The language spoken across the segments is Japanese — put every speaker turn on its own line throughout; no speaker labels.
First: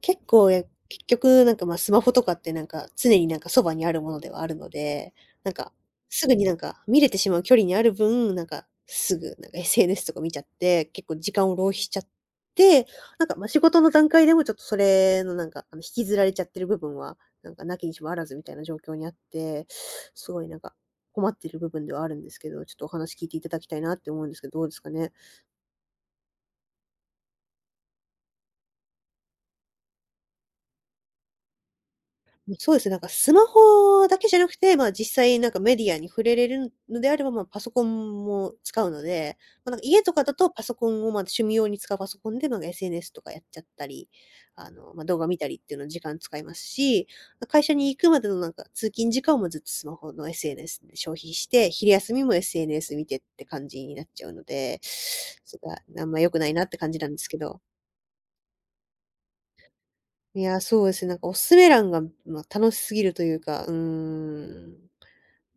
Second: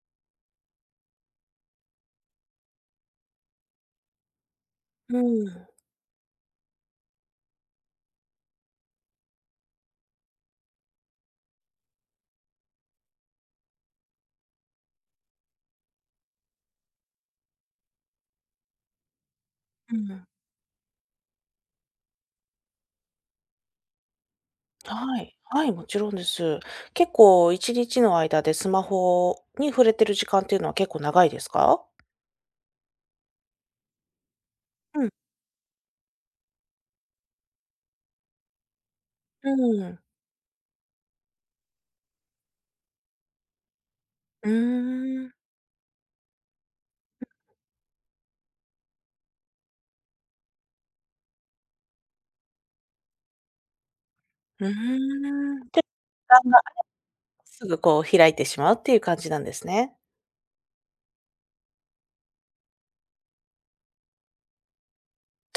結構、や結局なんか、ま、スマホとかってなんか、常になんかそばにあるものではあるので、
う
なん
ん、
か、すぐになんか見れてしまう距離にある分、なんか、すぐなんか SNS とか見ちゃって、結構時間を浪費しちゃって、なんか、ま、仕事の段階でもちょっとそれのなんか、引きずられちゃってる部分は、なんか無きにしもあらずみたいな状況にあって、
うん。
すごいなんか困ってる部分ではあるんですけど、ちょっとお話聞いていただきたいなって思うんですけど、どうですかね？
はい。はい、もちろんです。結構1日の間でスマホに触れてる時間っていうのは結構長いですか？
そうですね、なんかスマホだけじゃなくて、まあ、
うん、
実際なんかメディアに触れれるのであれば、まあ、パソコンも使うので、
う
まあ、なんか
ん。
家とかだとパソコンを、ま、趣味用に使うパソコンで、ま、SNS とかやっちゃったり、
うー
ま、動画
ん、
見たりっていうの時間使いますし、ま会社に行くまでのなんか通勤時間もずっとスマホの SNS で消費して、昼休みも SNS 見てって感じになっちゃうので、それ
で、時
があんま良くな
間
い
が
なって感じなんですけど。
すぐこう開いてしまうっていう感じなんですね。
いや、そうですね、なんかおすすめ欄が、まあ、楽しすぎるというか、うーん。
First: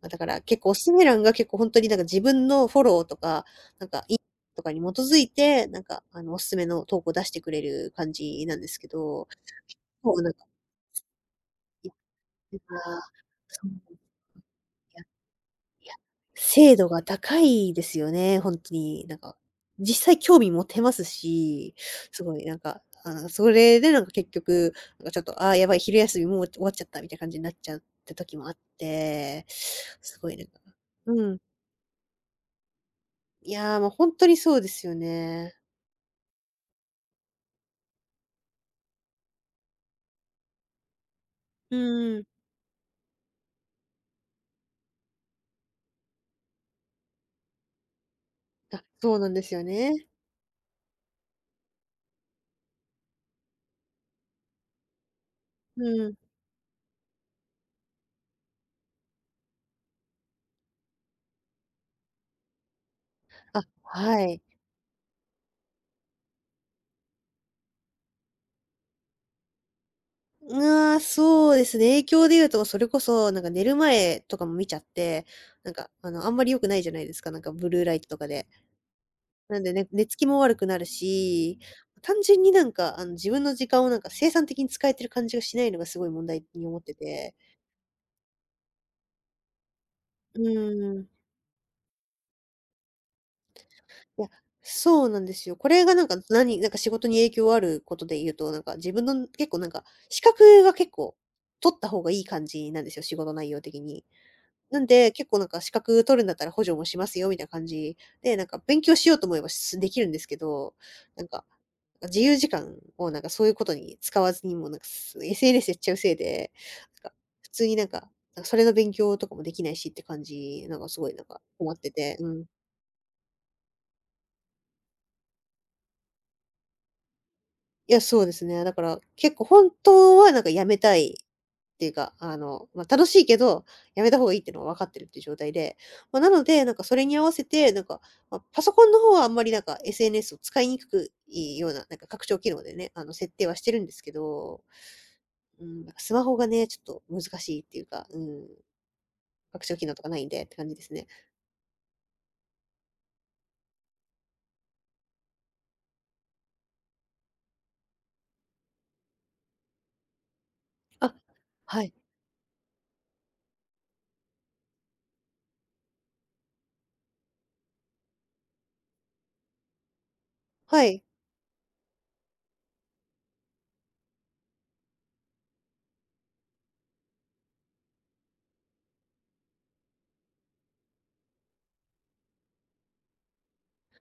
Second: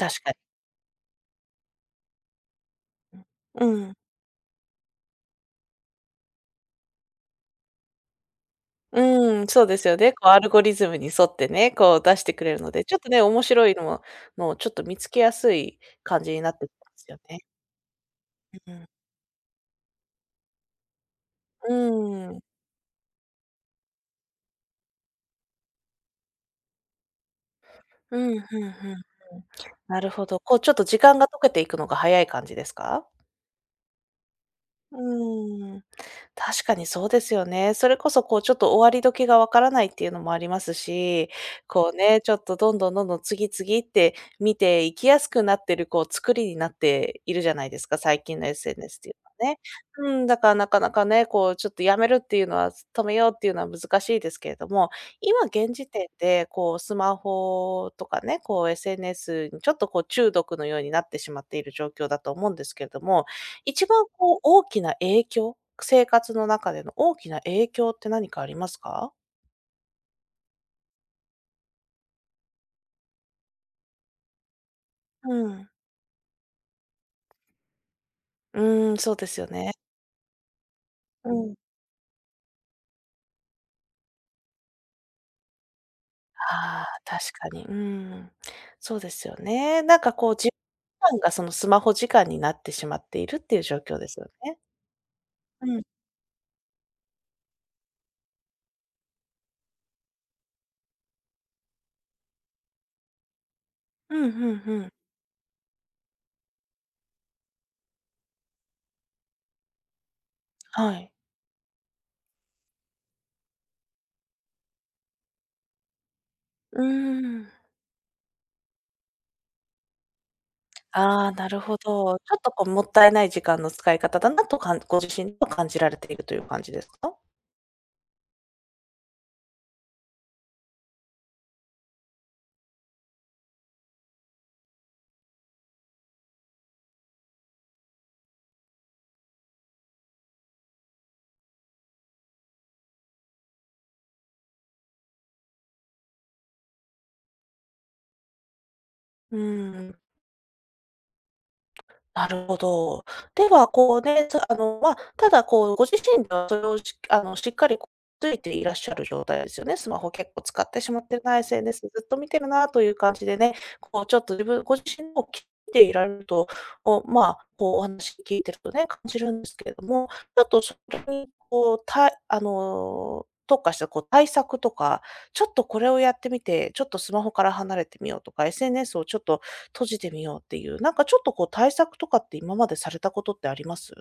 まあ、だか
かに。
ら結構おすすめ欄が結構本当になんか自分のフォローとか、
う
なん
ん。
か、いいとかに基づいて、なんかおすすめの投稿を出してくれる感じなんですけど、
うん、そうですよね。
もう
こ
な
う
ん
ア
か、
ルゴリズムに沿ってね、
いや、
こう出してくれるので、ちょっとね、面
そ
白
う、い
いのものをちょっと見
や
つけやすい
いや、
感じになってき
精度
ま
が
すよね。
高いですよね、ほん
う
と
ん。
に。なんか、実際興味持てますし、す
う
ご
ん。
いなんか、それでなんか結局、なんかちょっと、ああ、やばい、昼休みもう終わっちゃったみたいな感じになっちゃった
う
時
ん、
もあっ
ふんふんふん。
て、
なる
す
ほ
ごい
ど。
なん
こ
か
うちょっと時間が
うん。
溶けていくのが早い感じですか？
いや、もうほんとにそうですよ
う
ね。
ーん。確かにそうですよね。それこそこうちょっと終わり時がわからないっていうのもありますし、
う
こう
んう
ね、
ん。
ちょっとどんどんどんどん次々って見ていきやすくなってるこう作りになっているじゃないですか、最近の
あ、
SNS ってい
そ
う
うなんで
のは
す
ね。
よね。
うん、だからなかなかね、こうちょっとやめるっていうのは、止めようっていうのは難しいですけれども、今現
う
時点
ん。
でこうスマホとかね、こう SNS にちょっとこう中毒のようになってしまっている状況だと思うんですけれども、
あ、
一番
は
こう
い。
大きな影響、生活の中での大きな影響って何かありますか？
うわ、そうですね。影響で言うと、それこそ、なんか寝る前とかも見ちゃって、
うん。
なんか、あんまり良くないじゃないですか、なんかブルーライトとかで。
うーん、そうですよ
なんで
ね。
ね、寝つきも悪くなる
うん。
し、単純になんか、自分の時間をなんか生産的に使えてる感じがしないのがすごい問題に思っ
あ
て
あ、確
て。
かに。ん。そうですよね。なんかこう
う
じ
ーん。
時間がそのスマホ時間になってしまっているっていう状況です
い
よ
や、
ね。
そうなんですよ。
う
こ
ん。
れがなんか、なんか仕事に影響あることで言うと、なんか自分の結構なんか、資格が結構取った方がいい感じなんですよ、仕事内容的に。
うんうん
な
う
ん
ん。
で、結構なんか資格取るんだったら補助もしますよみたいな感じで、なんか勉強しようと思えばできるんですけど、
はい。
なんか、自由時間をなんかそういうことに使わずに、もうなんかSNS やっちゃうせいで、
う
なんか
ーん。
普通になんか、なんかそれの勉強とかもできないしって感じ、なんかすごいなん
ああ、
か
なる
困
ほ
っ
ど。
てて、う
ちょっ
ん。
とこうもったいない時間の使い方だなとかんご自身と感じられているという感じですか？
いや、そうですね。だから結構本当はなんかやめたいっていうか、まあ、楽しいけど、やめた方がいいっていうのは分かってるっていう状態で、まあ、なので、なんかそれに合わせて、なんか、まあ、パソコンの方はあんまりなんか SNS を使いにくくいいような、なんか拡張機能でね、設定はしてるんですけど、うん、なんかスマホがね、ちょっと難しいっていうか、うん、
う
拡張機
ー
能
ん。
とかないんでって感じですね。
なるほど。では、こうね、つあの、まあ、ただこう、ご自身ではそれをしあの、しっかりこう、ついていらっしゃる状態ですよね。スマホ結構使ってしまっ
あ、
てるな、SNS
は
ず
い。
っと見てるなという感じでね、こうちょっと自分ご自身を切っていられると、おまあ、こうお話聞いてるとね、感じるんですけれども、ちょっとそ
はい。
れにこう、たあの、特化したこう対策とか、ちょっとこれをやってみて、ちょっとスマホから離れてみようとか、SNS をちょっと閉じてみようっていう、なんかちょっとこう対策とかって今までされたことってあります？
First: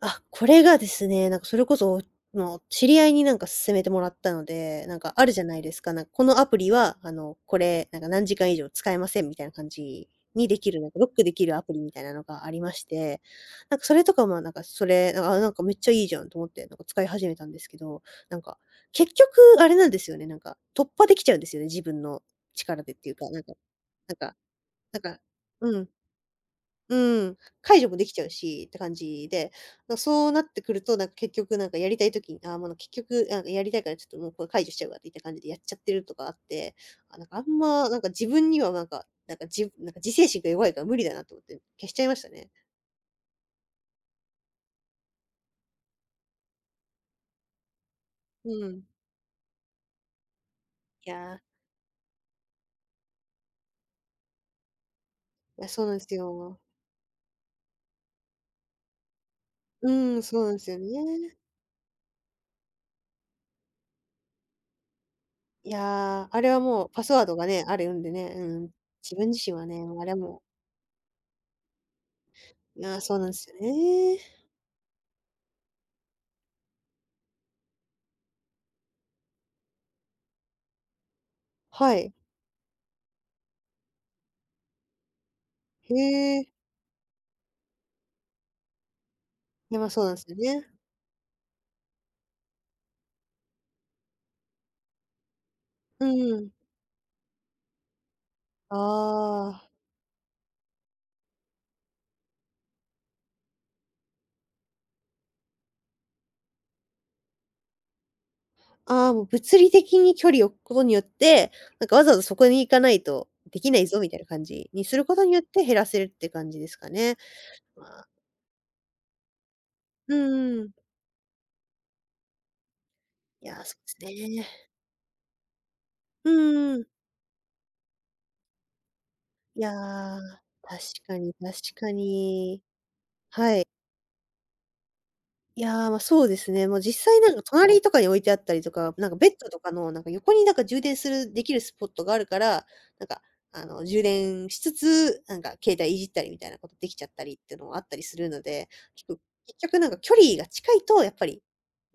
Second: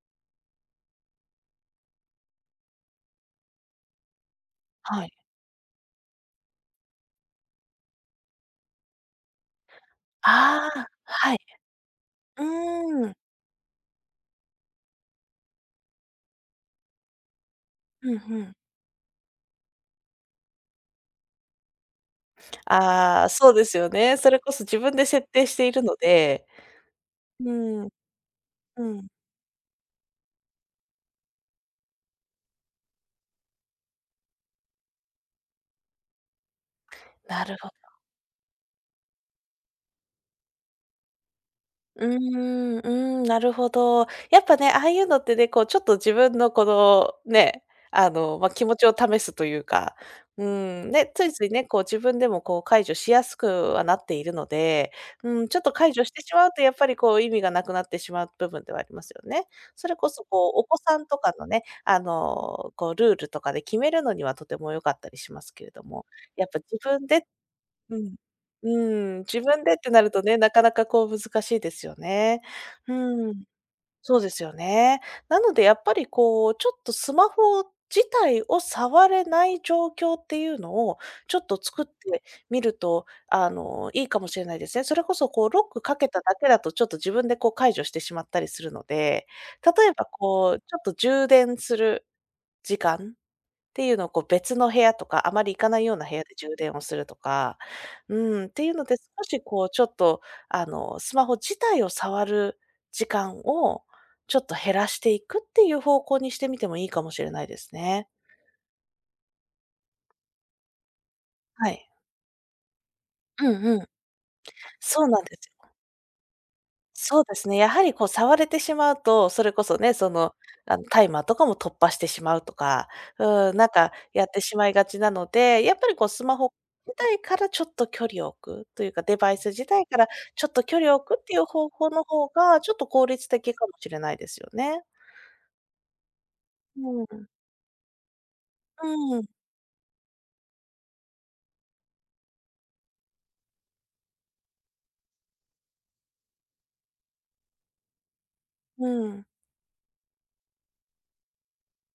あ、これがですね、なんかそれこそ、もう知り合いになんか勧めてもらったので、なん
は
か
い。
あるじゃないですか。なんかこのアプリは、これ、なんか何時間以上使えませんみたいな感じにで
あ
きる、
あ、
なんかロックで
はい。
きるアプリみたいなの
う
がありまし
ーん。
て、なんかそれとかもなんかそれ、なんか、あ、なんかめっちゃいいじゃんと思って、なんか使い始めたんですけど、
うんう
なん
ん。
か、結局あれなんですよね、なんか突破できちゃうんですよね、自分の力でっていう
あ
か、
あ、そうですよ
なん
ね。そ
か
れこそ自分
なん
で
か
設定してい
う
る
ん
ので。
うん、
う
解
ん、
除もできちゃうしって
う
感
ん。
じで、そうなってくると、なんか結局なんかやりたい時に、ああ、もう結局、なんかやりたいからちょっともうこれ解除しちゃうわっていった感じでやっちゃってるとかあって、あ、なんかあ
な
ん
るほど。
ま、なんか自分にはなんか、なんかなんか自制心が弱いから無理だなと思って消しちゃ
う
い
ー
ましたね。
ん、うーん、なるほど。やっぱね、ああいうのってね、こうちょっと自分のこのね、あの、
う
ま、気持
ん。
ちを試すというか、うーん、
い
ね、つい
やー、
ついね、こう自分でもこう解除しやすくはなっているので、うん、ちょ
い
っ
や、
と
そう
解
なんで
除し
す
てしまう
よ。
とやっぱりこう意味がなくなってしまう部分ではありますよね。そ
う
れこ
ん、
そ
そう
こ
な
う
んで
お
す
子
よ
さんとか
ね。
のね、あの、こうルールとかで決めるのにはとても良かったりしますけ
い
れども、
やー、あ
やっ
れは
ぱ自
もうパ
分
スワ
で。
ードがね、ある
う
んで
ん。
ね、うん。自
うーん、
分自
自
身
分
は
でっ
ね、
て
もう
な
あれ
る
は
とね、
も
なかなかこう難しいですよね。
う、いや、そうなん
う
で
ん。
すよね。
そうですよね。なのでやっぱりこう、ちょっとスマホ自体を触れない状況っていうのを、ちょっと作っ
はい。
てみると、あの、いいかもしれないですね。それこそこうロック
へ
かけただ
え。
けだと、ちょっと自分でこう解除してしまったりするので、
いや、
例
ま、
え
そう
ば
なんですよ
こう、
ね。
ちょっと充電する時間っていうのをこう別の部屋とか、あまり行かないよう
う
な部屋で
ん。
充電をするとか、うん、っていうので、少し
あ
こ
あ。
うちょっと、あの、スマホ自体を触る時間をちょっと減らしていくっていう方向にしてみてもいいかもしれないですね。
ああ、もう物理的に距離を置くことによって、
は
なん
い。
かわざわざそこに行かないと
う
で
ん
き
う
な
ん。
いぞみたいな感じにす
そ
る
う
こ
なん
とに
で
よっ
す
て
よ。
減らせるって感じですかね。
そうですね。やは
ま
りこ
あ、
う触れてしまうと、それこそね、そ
う
の、
んうん。
あの、タイマーとかも突破してしまうとか、
い
うん、
や、
なん
そ
か
うで
やっ
す
て
ね。
しまいがちなので、やっぱりこうス
う
マホ
んうん。
自体からちょっと距離を置くというか、デバイス
い
自
や、
体からちょっと距
確
離を置
か
くっ
に
ていう方
確
法
か
の方が、
に。
ちょっと効率的
は
か
い。
もしれないですよね。
いやー、ま、そうですね。もう
う
実際
ん。
なんか隣とかに置いてあったりとか、なんか
う
ベ
ん。
ッドとかのなんか横になんか充電するできるスポットがあるから、なんか、充電しつつ、なんか携帯いじったりみたいなことできちゃったりっていうのもあったりするので、
う
結構
ん。
結局なんか距離が近いとやっぱり、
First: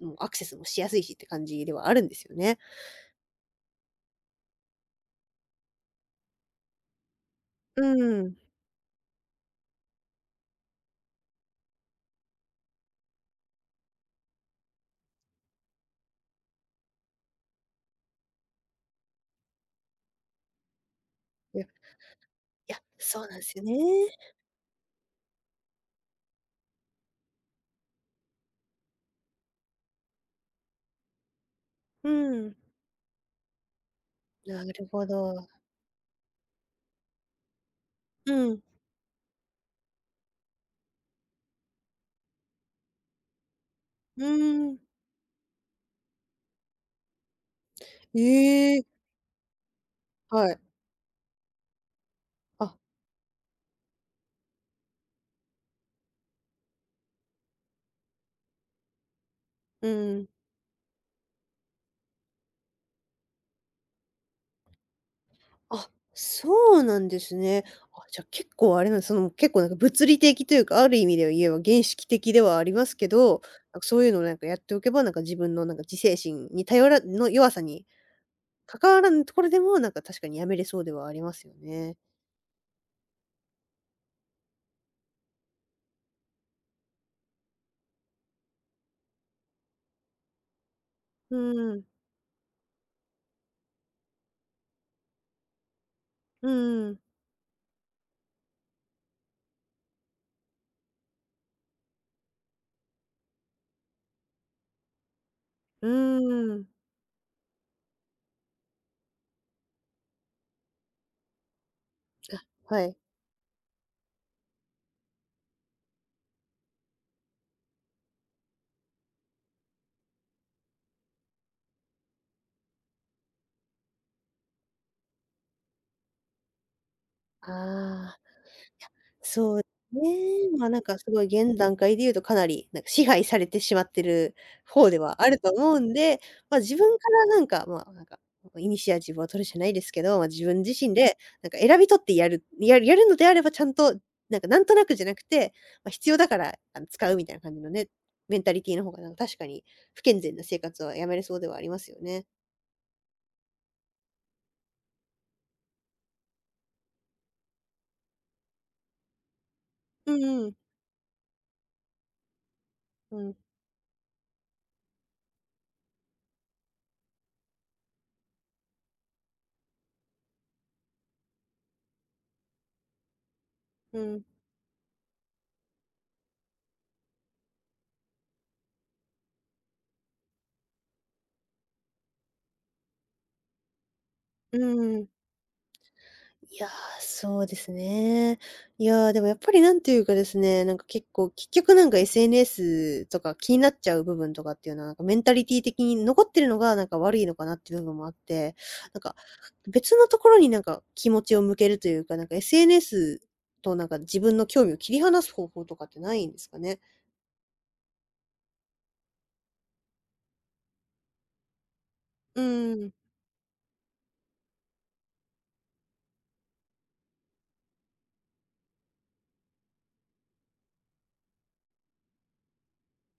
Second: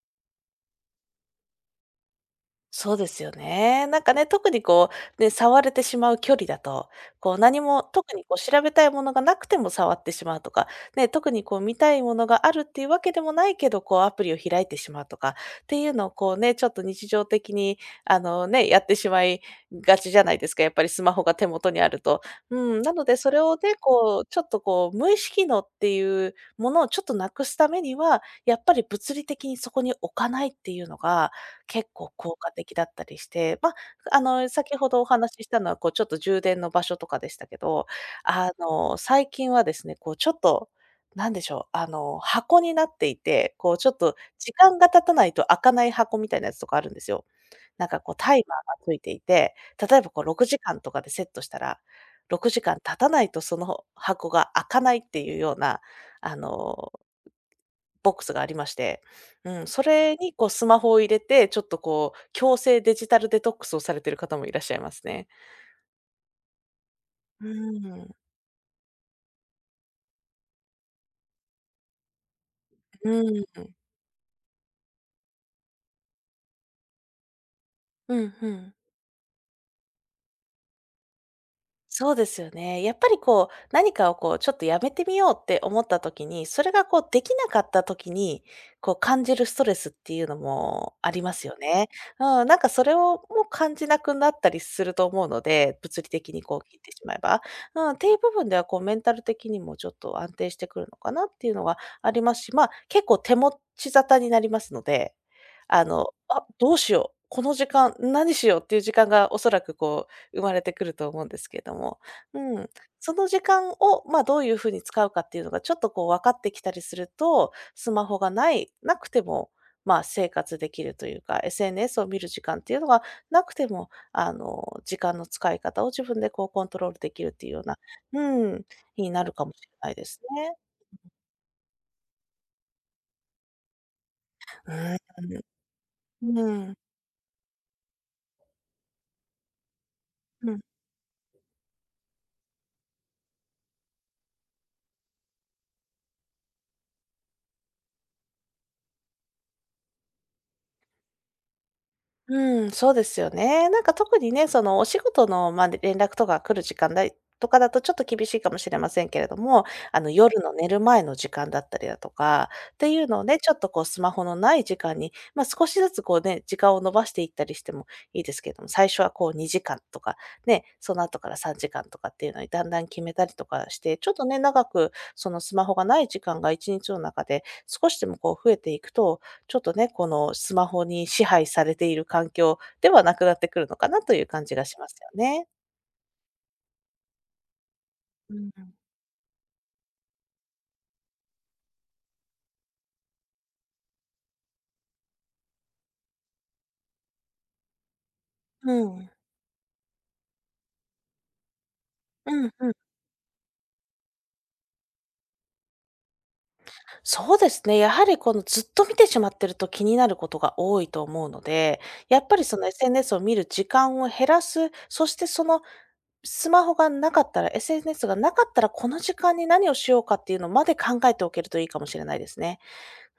もうアクセスもしやすいしって感じではあるんですよね。
そうですよね。なんかね、特にこう、ね、触れてしまう距離だと、こう何
う
も特に
ん。
こう調べたいものがなくても触ってしまうとか、ね、特にこう見たいものがあるっていうわけでもないけど、こうアプリを開いてしまうとかっていうのをこうね、ちょっと日常的にあのね、やってしまいがちじゃないですか。やっぱりスマホが手
いや、い
元にあると。う
や、
ん、なので
そう
そ
なん
れ
で
を
すよね。
ね、こう、ちょっとこう無意識のっていうものをちょっとなくすためには、やっぱり物理的にそこに置かないっていうのが、結
う
構効果
ん。
的だったりして、まあ、あの、
な
先
る
ほど
ほ
お話しし
ど。
たのは、こう、ちょっと充電の場所とかでしたけど、
う
あ
ん。
の、最近はですね、こう、ちょっと、なんでしょう、あの、箱になっていて、こう、ちょっと
う
時
ーん。
間が経たないと開かない箱みたいなやつとかあるんですよ。なんか、こう、タイマー
ええ、
がついていて、例えば、こう、6
はい。
時間とかでセットしたら、6
あ、
時間経たないとその箱が開かないっていうような、あのボックスがありまして、うん、そ
う
れ
ん。
にこうスマホを入れて、ちょっとこう、強制デジタルデトックスをされてる方もいらっしゃいますね。
あ、そうなんです
う
ね。あ、
ん。
じゃ、結構あれなんですその、結構なんか物理的というか、ある意味では言えば原始的ではありますけ
う
ど、
ん。
なんかそういうのをなんかやっておけば、なんか自分のなんか自制心に頼らの弱さに
うん、うん。
関わらぬところでも、なんか確かにやめれそうではありますよね。
そうですよね。やっぱりこう、何かをこう、ちょっとやめてみようって思った時に、それがこうできなかった時に、こう感じるストレスっていうのもありま
う
すよ
んうん。
ね。うん、なんかそれをもう感じなくなったりすると思うので、物理的に
う
こう切っ
ん
てし
ん。
まえば。うん、っていう部分ではこうメンタル的にもちょっと安定してくるのかなっていうのがありますし、まあ結構手持ち沙汰になりますので、あ
う
の、あ、
ーん。
どうしよう、この時間何しようっていう時間がおそらくこう生まれてくると思うんですけれども、うん、
はい。
その時間を、まあ、どういうふうに使うかっていうのがちょっとこう分かってきたりすると、スマホがないなくても、まあ、生活できるというか、SNS を見る時間っていうのがなくても、あの、時間の使い方を自分でこうコントロールできるってい
あ
うような、
あ。
うん、になるかも
そう
しれない
ね、
ですね。
まあ、なんかすごい現段階で言うとかなり、なんか支配されてしまってる方ではあると思うんで、
うん。う
ま、
ん。
自分からなんか、まあ、なんか、イニシアチブを取るじゃないですけど、まあ、自
うん。
分自身でなんか選び取ってやるのであればちゃんと、なんかなんとなくじゃなくて、まあ、必要だから、使うみたいな感じのね、メンタリティの方がなんか確かに不健全な生活はやめれそうではありますよね。
うん、そうですよね。なんか特にね、そのお仕事の、まあ、連絡とか来る時間だとかだとちょっと厳しいかもしれませんけれども、あの
うん
夜
うん。
の寝る前の時間だったりだとか、っていう
う
のを
ん、
ね、ちょっとこうスマホのない時間に、まあ、少しずつこうね、時間を伸ばしていったりしてもいいですけれども、最初はこう2時間とか、ね、その後から3時間とかっていうのにだんだん決めたりとかして、
う
ちょっ
ん。
とね、長くそのスマホがない時間が1日の中で少しでもこう増えていくと、ちょっとね、このスマホに支配されている環境ではなくなってくるのかなという感じ
う
がします
ん。
よね。
いやー、そうです
う
ね。
ん。
いやー、でもやっぱりなんていうかですね、なんか結構、結局なんか SNS とか気になっちゃう部分とかっていうのは、なんかメンタリティ的に残ってるのがなんか悪いのかなっていう部分もあって、
う
なん
ん。
か、別のところになんか気持ちを向けるというか、なん
う
か
んうん。
SNS となんか自分の興味を切り離す方法とかってないんですかね？
そうですね。やはりこのずっと見てしまってると気になることが多いと思うので、やっぱ
う
りその
ーん。
SNS を見る時間を減らす、そしてそのスマホがなかったら、SNS がなかったらこの時間に何をしようかっていうのまで考えておけるといいかもしれないですね。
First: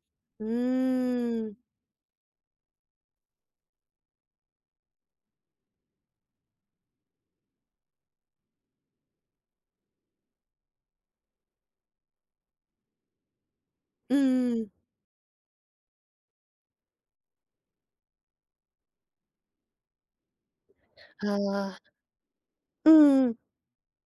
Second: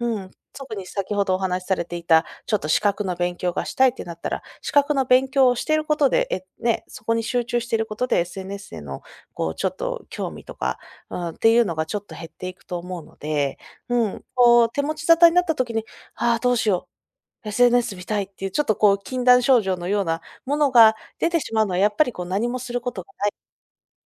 うん、
う
特に先ほどお
ーん。
話しされていた、ちょっと資格の勉強がしたいってなったら、資格の勉強をしていることで、え、ね、そこに集中していることで SNS へのこうちょっと興味とか、うん、っていうのがちょっと減っていくと思うので、う
う
ん、
ん
こ
ん。
う手持ち沙汰になった時に、ああ、どうしよう、SNS 見たいっていうちょっとこう禁断症状のようなものが出
あ
てしまうのは、
あ、
やっぱりこう何もする
う
ことが
ん
な
う
い
ん。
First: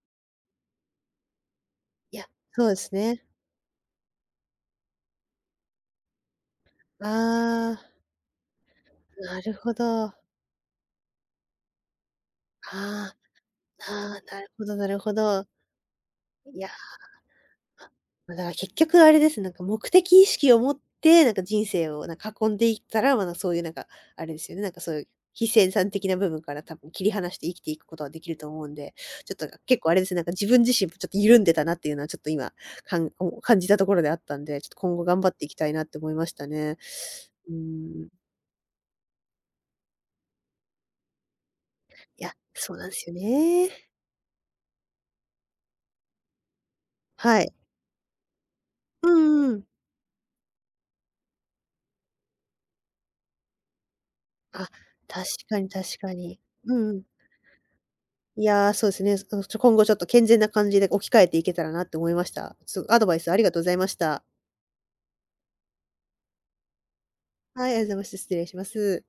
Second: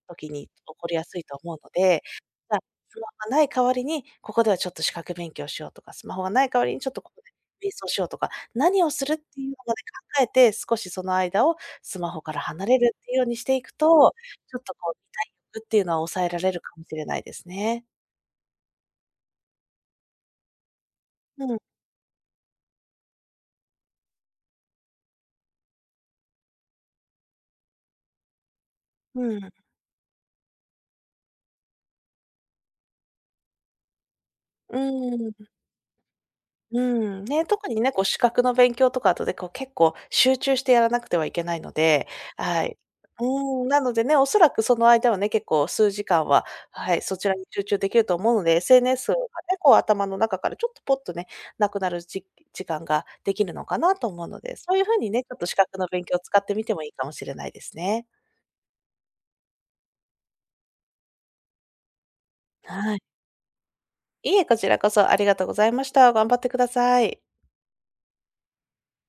時に起こりやすいと思うので、
いや、
じゃあ、
そうです
スマ
ね。
ホがない代わりに、ここではちょっと資格勉強しようとか、スマホがない代わりにちょっとここで瞑
あ
想
あ、
しようとか、何をするっ
な
ていう
る
の
ほ
まで
ど。あ
考えて、少しその間をスマホから離れるって
あ。
いうようにしていく
ああ、
と、
なる
ちょっ
ほ
と
どな
こ
る
う、見
ほ
たい
ど。
欲っていうのは抑えられ
い
る
や、
かもしれないですね。
ま、だから結局あれですね、なんか目的意識を持って、なんか
うん、
人生をなんか囲んでいったら、ま、そういうなんか、あれですよね、なんかそういう非生産的な部分から多分切り離して生きていくことはできると思うんで、ちょ
う
っと
ん、
結構あれですね、なんか自分自身もちょっと緩んでたなっていうのはちょっと今、かんお感じたところであったんで、ちょっと
う
今後頑張
ー
ってい
ん。
きたいなって思いましたね。
うん、ね、
うー
特にね、こう
ん。
資格の勉強とかあとでこう結構集中してやらなくてはいけないので、
いや、
は
そう
い。
なんですよ
うん、な
ね。
のでね、おそらくその間はね、結構数時間は、はい、そちら
は
に
い。
集中できると思うので、SNS
う
がね、
んうん。
こう頭の中からちょっとポッとね、なくなるじ時間ができるのかなと思うので、
あ、
そういう風にね、
確
ちょっと資
かに
格の
確
勉
か
強を
に。
使ってみ
う
てもい
んう
い
ん。
かもしれないですね。
いやー、そうですね。今後ちょっと健全な感じで置き換えていけたらなって思いました。
は
ア
い。
ドバイスありがとうございました。
いいえ、こちらこそありがとうございました。頑張ってください。
はい、ありがとうございました。失礼します。